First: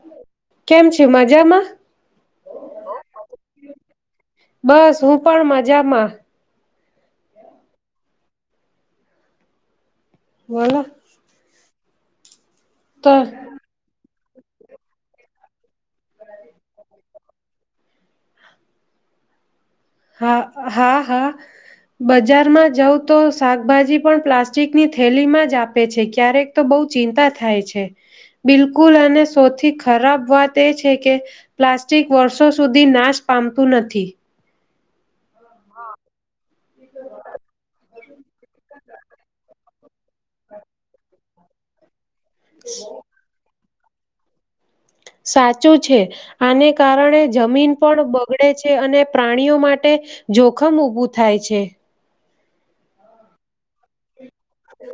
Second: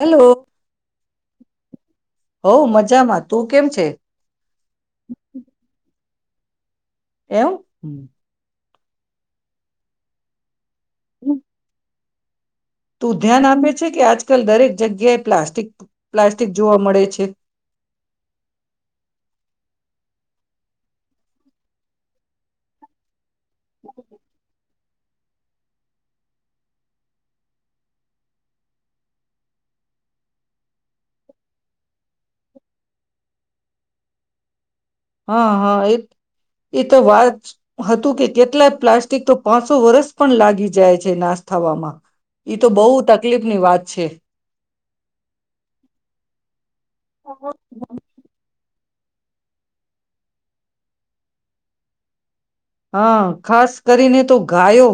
Hello કેમ છ મજામાં હો મજામાં તું કેમ છે બસ હું પણ મજામાં. એમ હ. વાલ હમ તો તું ધ્યાન આપેજે છે કે આજકાલ દરેક જગ્યાએ પ્લાસ્ટિક પ્લાસ્ટિક જોવા મળે છે હા હા હા બજારમાં જઉ તો શાકભાજી પણ પ્લાસ્ટિક ની થેલીમાં જ આપે છે ક્યારેક તો બહુ ચિંતા થાય છે બિલકુલ અને સૌથી ખરાબ વાત એ છે કે પ્લાસ્ટિક વર્ષો સુધી નાશ પામતું નથી હા હા એ એ તો વાત હ તું કે કેટલાય પ્લાસ્ટિક તો પાંચસો વરસ પણ લાગી જાય છે નાસ્ થવામાં ઈ તો બોહ તકલીફ ની વાત છે સાચું છે આને કારણે જમીન પણ બગડે છે અને પ્રાણીઓ માટે જોખમ ઉભું થાય છે હા ખાસ કરીને તો ગાયો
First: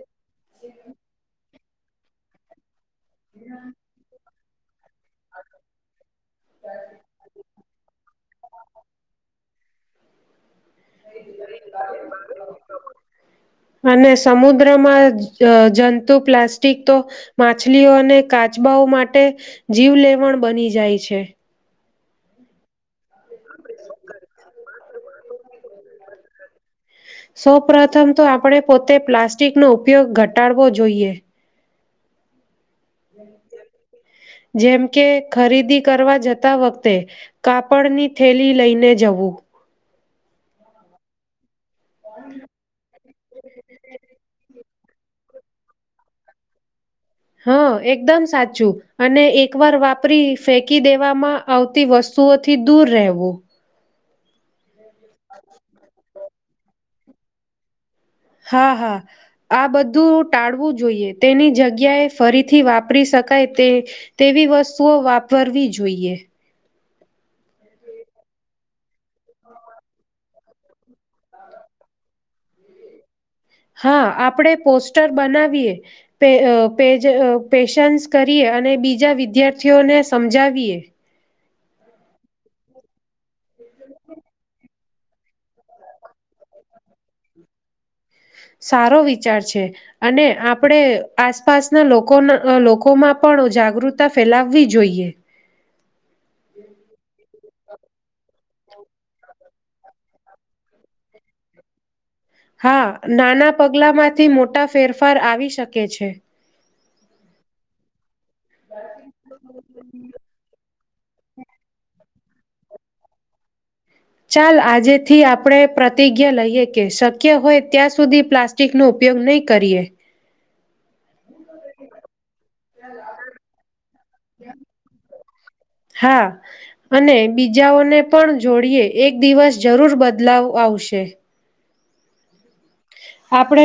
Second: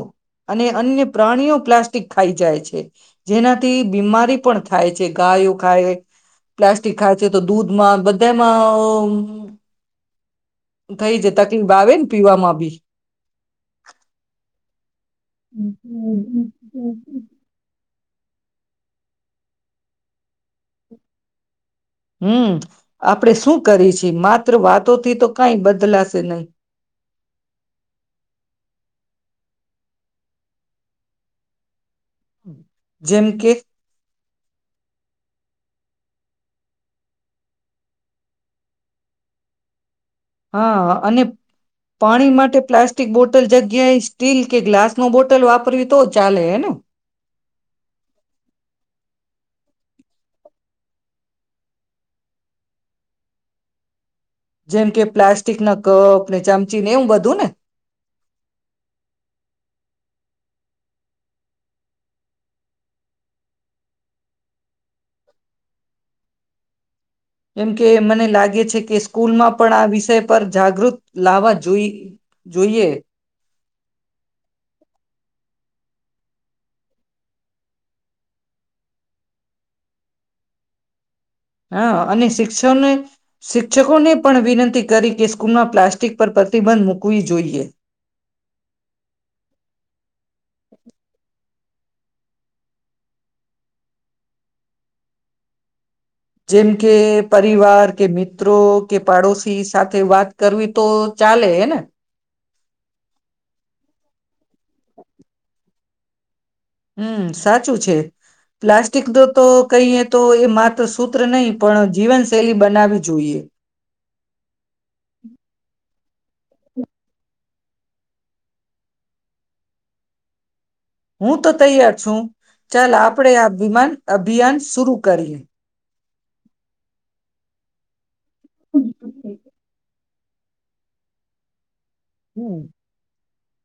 અને અન્ય પ્રાણીઓ પ્લાસ્ટિક ખાઈ જાય છે જેનાથી બીમારી પણ થાય છે ગાયો ખાય પ્લાસ્ટિક ખાય છે તો દૂધમાં બધામાં થઈ જાય તકલીફ આવે ને પીવામાં બી અને સમુદ્રમાં જંતુ પ્લાસ્ટિક તો માછલીઓ અને કાચબાઓ માટે જીવલેવણ બની જાય છે હમ્મ આપ આપણે શું કરી છીએ માત્ર વાત તો થી તો કાય બદલાશે નહી સૌ પ્રથમ તો આપણે પોતે પ્લાસ્ટિકનો ઉપયોગ ઘટાડવો જોઈએ [inaudible] જેમ કે જેમ કે ખરીદી કરવા જતા વખતે કાપડની થેલી લઈને જવું હા અને પાણી માટે પ્લાસ્ટિક બોટલ જગ્યાએ સ્ટીલ કે ગ્લાસ... નો બોટલ વાપરવી તો ચાલે હેને. હા એકદમ સાચું અને એક વાર વાપરી ફેંકી દેવામાં આવતી વસ્તુઓથી દૂર રહેવું. જેમ કે પ્લાસ્ટિક ના કપ... ને ચમચી ને એવું બધું ને... હા હા આ બધું ટાળવું જોઈએ, તેની જગ્યાએ ફરીથી વાપરી શકાય તે તેવી વસ્તુઓ વાપરવી જોઈએ. કેમ કે મને લાગે છે કે સ્કૂલમાં પણ આ વિષય પર જાગૃત લાવવા જોઈ જોઈએ. હા આપણેે પોસ્ટર બનાવીએ પે પેજ પેશન્સ કરીએ, અને બીજા વિદ્યાર્થીઓને સમજાવીએ... હા અને શિક્ષ શિક્ષકોને પણ વિનંતી કરી કે સ્કૂલમાં પ્લાસ્ટિક પર પ્રતિબંધ મૂકવી જોઈએ. સારો વિચાર છે, અને આપણે આસપાસના લોકો લોકોમાં પણ જાગૃતતા ફેલાવવી જોઈએ. જેમ કે... પરિવાર કે મિત્રો કે પાડોશી સાથે વાત કરવી તો ચાલે હેને. હા નાના પગલામાંથી મોટા ફેરફાર આવી શકે છે. હમ સાચું છે પ્લાસ્ટિક તો કઈ તો એ માથ તો સૂત્ર નહીં પણ જીવનશૈલી બનાવી જોઈએ. ચાલ આજેથી આપણે પ્ર પ્રતિજ્ઞા લઈએ કે શક્ય હોય ત્યાં સુધી પ્લાસ્ટિક નો ઉપયોગ નહીં કરીએ. હું તો તૈયાર છું, ચાલ આપણે આ વિમાન અભિયાન શરુ કરીએ. હા અને બીજાઓને... પણ જોડીએ એક દિવસ જરૂર બધા... બદલાવ આવશે. હમ. આપણે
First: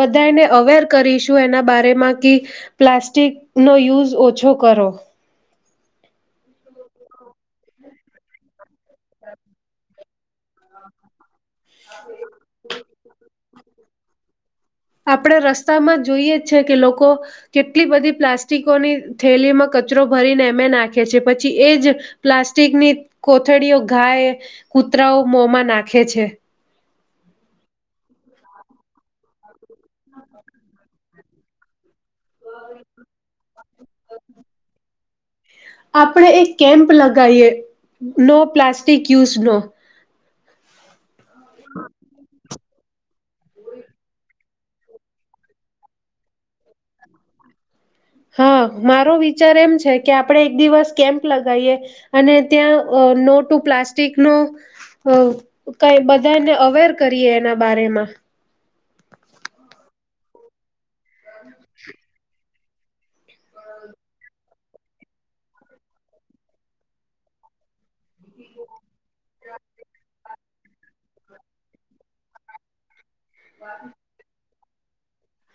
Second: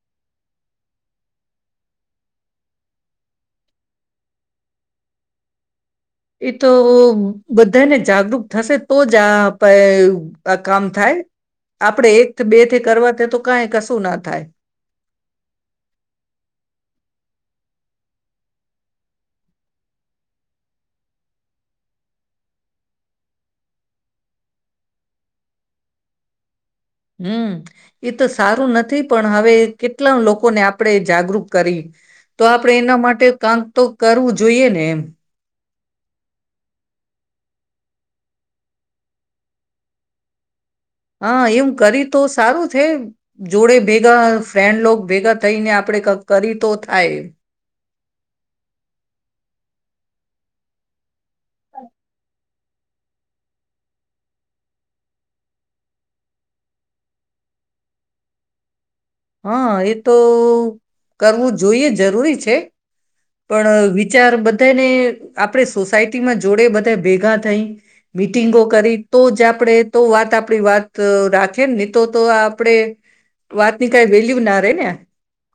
બધાને અવેર કરીશું એના બારેમાં કે, પ્લાસ્ટિક નો યુઝ ઓછો કરો. એ તો બધાને જાગૃત થશે... તો જા આ પ આ કામ થાય. આપડે એકથ બે થી કરવા કે તો... કઈ કશું ના થાય. આપણે રસ્તામાં જોઈએ જ છે કે લોકો કેટલી બધી પ્લાસ્ટિકોની થેલીમાં કચરો ભરીને એમે નાખે છે, પછી એ જ પ્લાસ્ટિકની કોથળીઓ ગાય, કૂતરાઓ મોંમાં નાખે છે. હમ એ તો સારું નથી પણ હવે... કેટલા લોકોને આપળેજ... જાગરૂક કરી. તો આપણેે એના માટે કામ તો કરવું જોઈએ ને એમ. આપણે એક કેમ્પ લગાવીએ નો પ્લાસ્ટિક યુઝ નો... હા એમ કરી તો સારું... થે જોડે ભેગા ફ્રેન્ડ લોગ ભેગા થઈને આપણે કરી તો થાય. હા મારો વિચાર એમ છે કે આપડે એક દિવસ કેમ લગાઈએ અને... ત્યાં નો ટુ પ્લાસ્ટિક નો [unintelligible] બધાને અવેર કરીએ એના બમાં હા એ તો કરવું જોઈએ જરૂરી છે. પણ વિચાર બધાને આપણે સોસાયટીમાં જોડે બધા ભેગા થઈ મીટિંગો કરી તો જ આપણેે તો વાત આપણી વાત [unintelligible] હી તો તો આપણેે વાત ની કઈ [unintelligible] ના [inaudible]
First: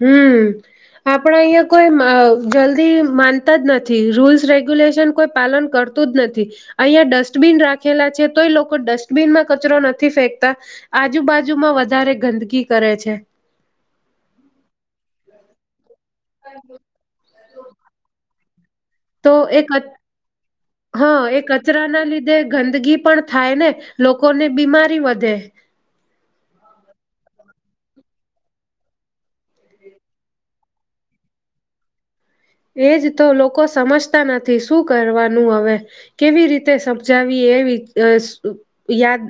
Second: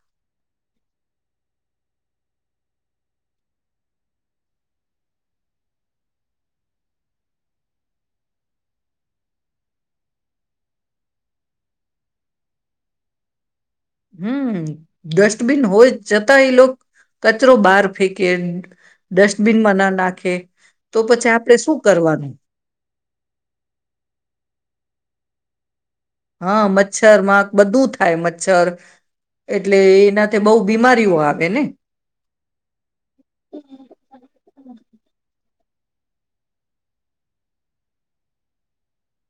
હમ આપણા અહિયાં કોઈ જલ્દી માનતા જ નથી રૂલ્સ રેગ્યુલેશન કોઈ પાલન કરતું જ નથી [unintelligible] ડસ્ટબિન રાખેલા છે, તોય લોકો ડસ્ટબિનમાં કચરો નથી ફેંકતા આજુબાજુમાં વધારે ગંદકી કરે છે. હમ ડસ્ટબિન હોય. [unintelligible] એ લોકો કચરો બહાર ફેંકે તો એ ડસ્ટબિનમાં ના [unintelligible] નાખે તો હા પછી એ આપણે શું કચરા ના કરવાનું લીધે ગંદગી પણ થાય ને લોકોને બીમારી વધે હા મચ્છર મા બધું થાય મચ્છર એટલે એનાથી બહુ બીમારીઓ આવે ને એજ તો લોકો સમજતા નથી શું કરવાનું હવે. કેવી રીતે સમજાવી એવી [unintelligible] યાદ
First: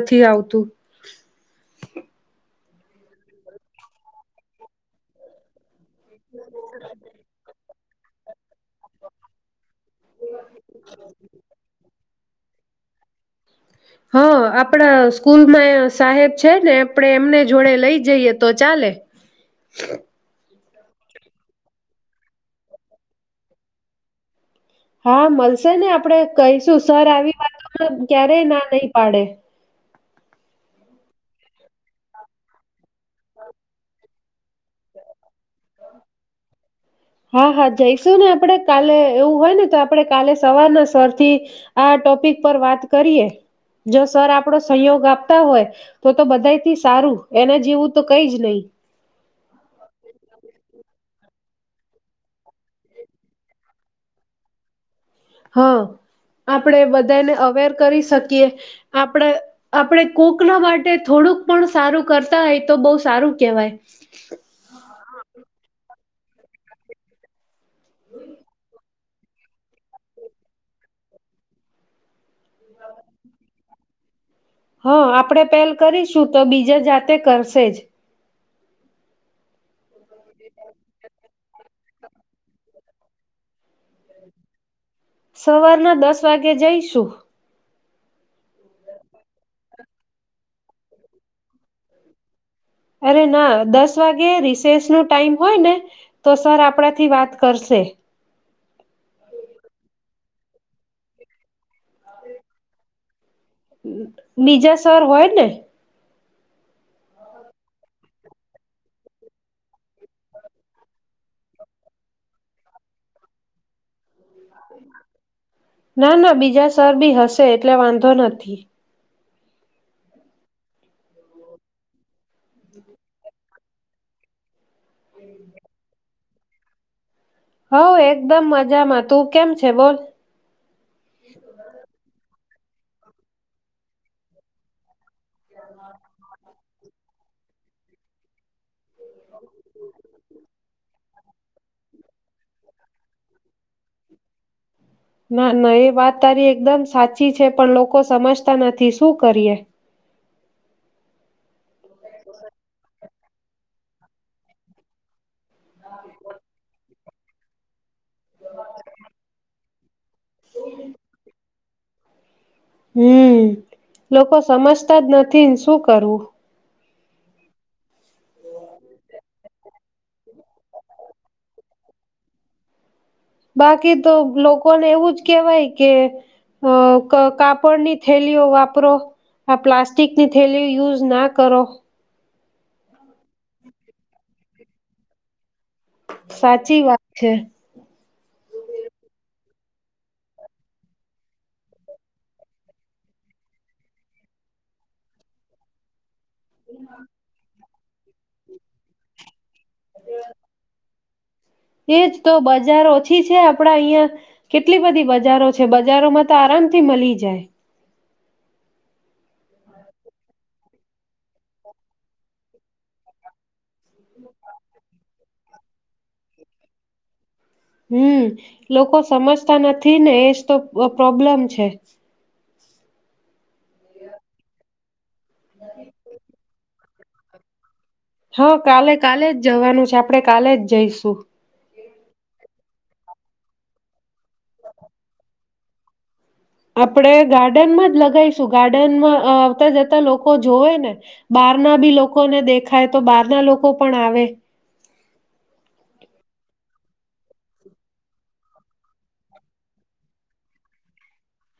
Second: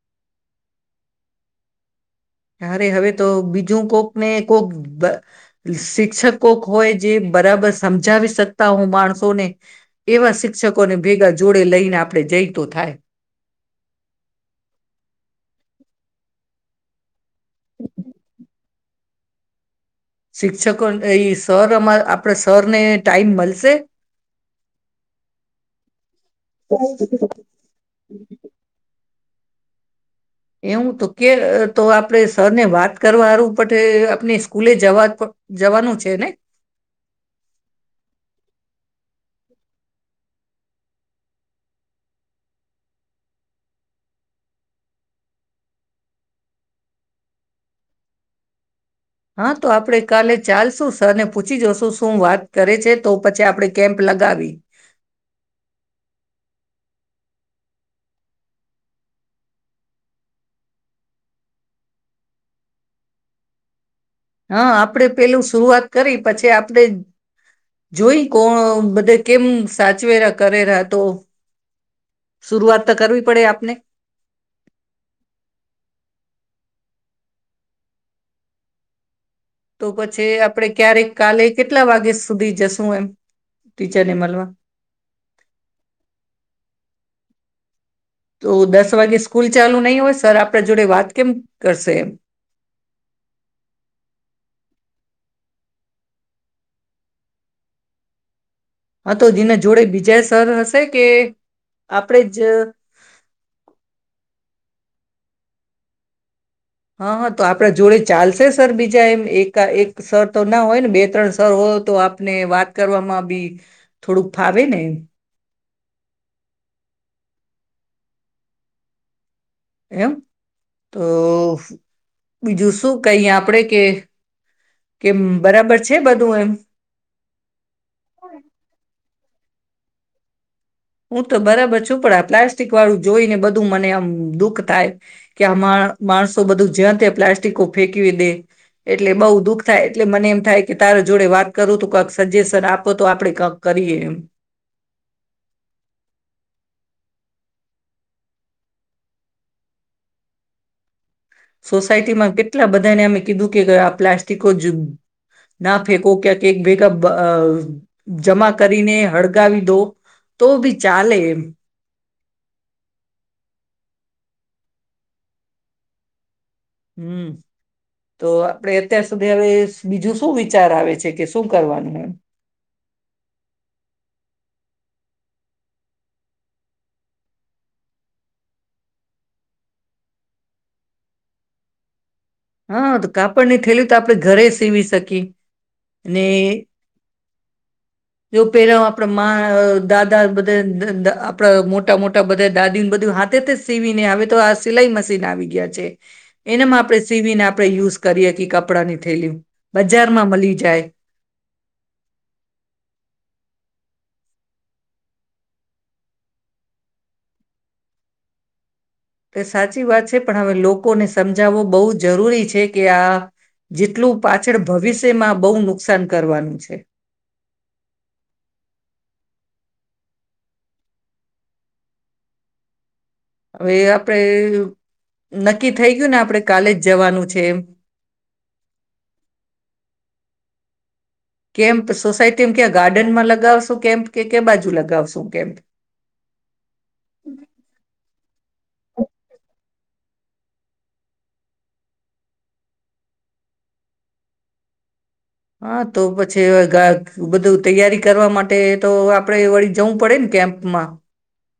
નથી આવતું. અરે હવે તો બીજું કોક ને કોક શિક્ષકો હોય જે બરાબર સમજાવી શકતા હું માણસોને એવા શિક્ષકોને ભેગા જોડે લઈને આપ આપણે જઈ તો થાય. હ આપડા સ્કૂલમાં સાહેબ છે, ને આપડે એમને જોડે લઈ જઈએ તો ચાલે. [unintelligible] એ સરમાં આપણા સર ને ટાઈમ મળશે. હા મળશે ને આપડે કહીશું સર આવી વાતો ક્યારેય ના નહી પાડે. એવું તો કે તો [unintelligible] સર ને વાત કરવારું [unintelligible] આપણે સ્કૂલે જવા જવાનું છે, ને હા હા જઈશું ને આપણેે કાલે એવું હોય ને તો આપડે કાલે સવારના સરથી આ ટોપિક પર વાત કરીએ જો સર આપડો સંયોગ આપતા હોય તો તો બધા થી સારું એને જીવું તો કઈ જ [unintelligible] હા તો આપડે કાલે ચાલશું. સર ને પૂછી જોશું શું વાત કરે છે, તો પછી આપણે કેમ્પ લગાવી હા આપણેે બધાને અવેર કરી શકીએ આપણે આપણે [unintelligible] ના માટે થોડુંક પણ સારું કરતા હોય તો બહુ સારું કેહેવાય. હા આપડે પેલું [unintelligible] કરી પછી આપણે જોઈ કોણ બધે કેમ સાચવેરા કરેરા તો શરઆત તો કરવી પડે આપને હા આપણેે પહેલ કરીશું તો બીજા જાતે કરશે જ તો પછી આપણે ક્યારેક કાલે કેટલા વાગ્યા સુધી જશું એમ ટીચરને [unintelligible] સવારના દસ વાગે જઈશું. તો દસ વાગે સ્કૂલ ચાલુ નહીં હોય સર આપણા જોડે વાત કેમ કરશે [unintelligible] અરે ના દસ વાગે રિસેસ નો ટાઈમ હોય ને તો સર આપણાથી વાત કરશે. હા તો જેના જોડે બીજા સર હશે કે આપણેે જ [unintelligible] સર હોય ને હા હા તો આપડે જોડે. ચાલશે સર બીજા એમ એક એક સર તો ના હોય ને બે ત્રણ સર હો તો આપને વાત કરવામાં બી થોડું ફાવે ને ના ના બીજા સર બી હશે એટલે વાંધો નથી એમ તો બીજું શું કઈ આપણેે કે કેમ બરાબર છે બધ તુ એમ હઉ એકદમ મજામાં તું કેમ છે બોલ. હું તો બરાબર છું પણ પ્લા પ્લાસ્ટિકવાળું જોઈને બધું મને આમ દુઃખ થાય. કે આ માણ માણસો બધું જ્યાં ત્યાં પ્લાસ્ટિક કો ફેકવી દે. એટલે બઉ દુઃખ થાય એટલે મને એમ થાય કે તારો જોડે વાત કરું તો કક સજેશન આપો તો આપડે કક કરીએ એમ. ના-ના એ વાત તારી એકદમ સાચી છે પણ લોકો સમજતા નથી શું કરીએ. સોસાયટીમાં કેટલા બધાને અમે કીધું કે આ પ્લાસ્ટિકો જ ના ફેંકો ક્યાંક એક ભેગા બ અ જમા કરીને હળગાવી દો. તો ભી ચાલે એમ. હમ્મ લોકો સમજતા જ નથી શું કરવું. હમ્મ તો આપડે અત્યાર સુધી હવે બીજું શું વિચાર આવે છે કે શું કરવાનું એમ. બાકી તો લોકોને એવું જ કેહેવાય કે અ ક કાપડની થેલીઓ વાપરો આ પ્લાસ્ટિકની થેલીઓ યુઝ ના કરો. હા તો કાપડની થેલી તો આપણે ઘરે સીવી શકીએ. અને સાચી વાત છે. જો પેલા આપણા દાદા બધા આપણા મોટા મોટા બધા દાદી ન બધું હાથે તો સીવીને હવે તો આ સિલાઈ મશીન આવી ગયા છે એનામાં આપણે સીવીને આપ આપણે યુઝ કરીએ કે કપડા ની ઠેલ્યું બજાર માં મળી જાય એજ તો, બજાર ઓછી છે આપડા અહિયાં કેટલી બધી બજારો છે બજારોમાં તો આરામથી મલી જાય તો સાચી વાત છે, પણ હવે લોકોને સમજાવવો બહુ જરૂરી છે, કે આ જેટલું પાછળ ભવિષ્યમાં બહુ નુકસાન કરવાનું છે હમ, લોકો સમજતા નથી ને એજ તો પ્રોબ્લેમ છે હવે આપડે નક્કી થઈ ગયું ને આપડે કાલે જવાનું છે, એમ હા, કાલે કાલે, જ જવાનું છે આપણેે કાલે જ જઈશું કેમ્પ સોસાયટીમ ક્યાં ગાર્ડનમાં લગાવશું કેમ કે કે બાજુ લગાવસો કેમ. આપડે ગાર્ડનમાં જ લગાવીશ શું ગાર્ડનમાં આવતા જતા લોકો જોવે ને બહાર ના બી લોકોને દેખાય તો બહાર ના લોકો પણ આવે. હા તો પછી ગા બધું તૈયારી કરવા માટે તો આપણે વળી જવું પડે ને કેમ્પમાં.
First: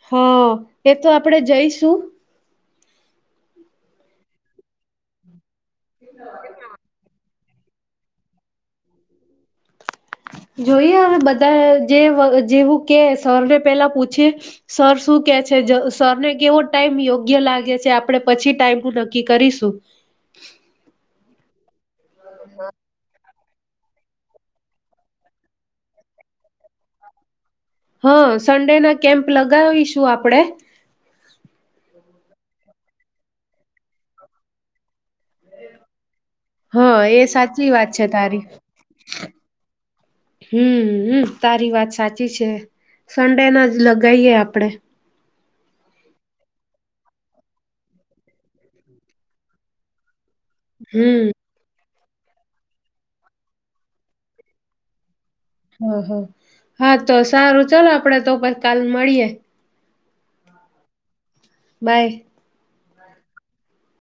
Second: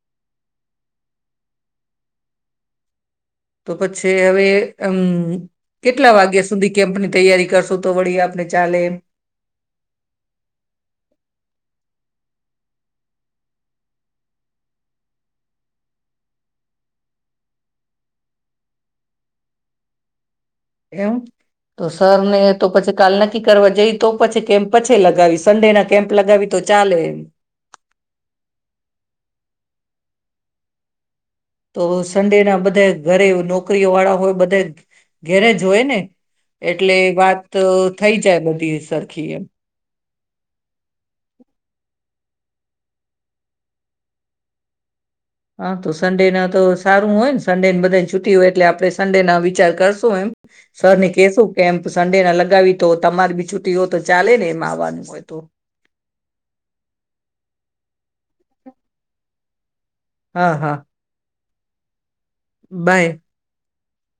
હા એ તો આપડે જઈશું. તો પછી હવે એમ કેટલા વાગ્યા સુધી કેમ્પની તૈયારી કરશું તો વળી આપને ચાલે એમ. જોઈએ હવે બધા જે જેવું કે સરને પેલા પૂછીએ સર શું કે છે સરને કેવો ટાઈમ યોગ્ય લાગે છે આપણે પછી ટાઈમ નક્કી કરીશું. એવુ તો સર ને તો પછી કાલ ના નકી કરવા જઈ તો પછી કેમ્પ પછી લગાવી સંડે ના કેમ્પ લગાવી તો ચાલે એમ. હા સન્ડે ના કેમ્પ લગાવીશું આપડે તો સન્ડે ના બધા ઘરે નોકરીઓ વાળા હોય બધા ઘેરે જ હોય ને. એટલે હા એ વાત તો સાચી વાત થઈ જાય બધી સરખી એમ. હમ્મ હામ તારી વાત સાચી છે સન્ડેના જ લગાઈએ આપડે. હા તો સન્ડે ના તો સારું હોય ને સન્ડે ને બધાને છુટી હોય એટલે આપણે સન્ડે ના વિચાર કરશું એમ. સર ની હમ કેશું કેમ તો સન્ડે ના લગાવી તો તમારી બી છુટી હો તો ચાલે ને એમ આવવાનું હોય. તો હ હ હા તો સારું ચલો આપડે તો [unintelligible] કાલ મળીએે. હા હા. બાય. બાય.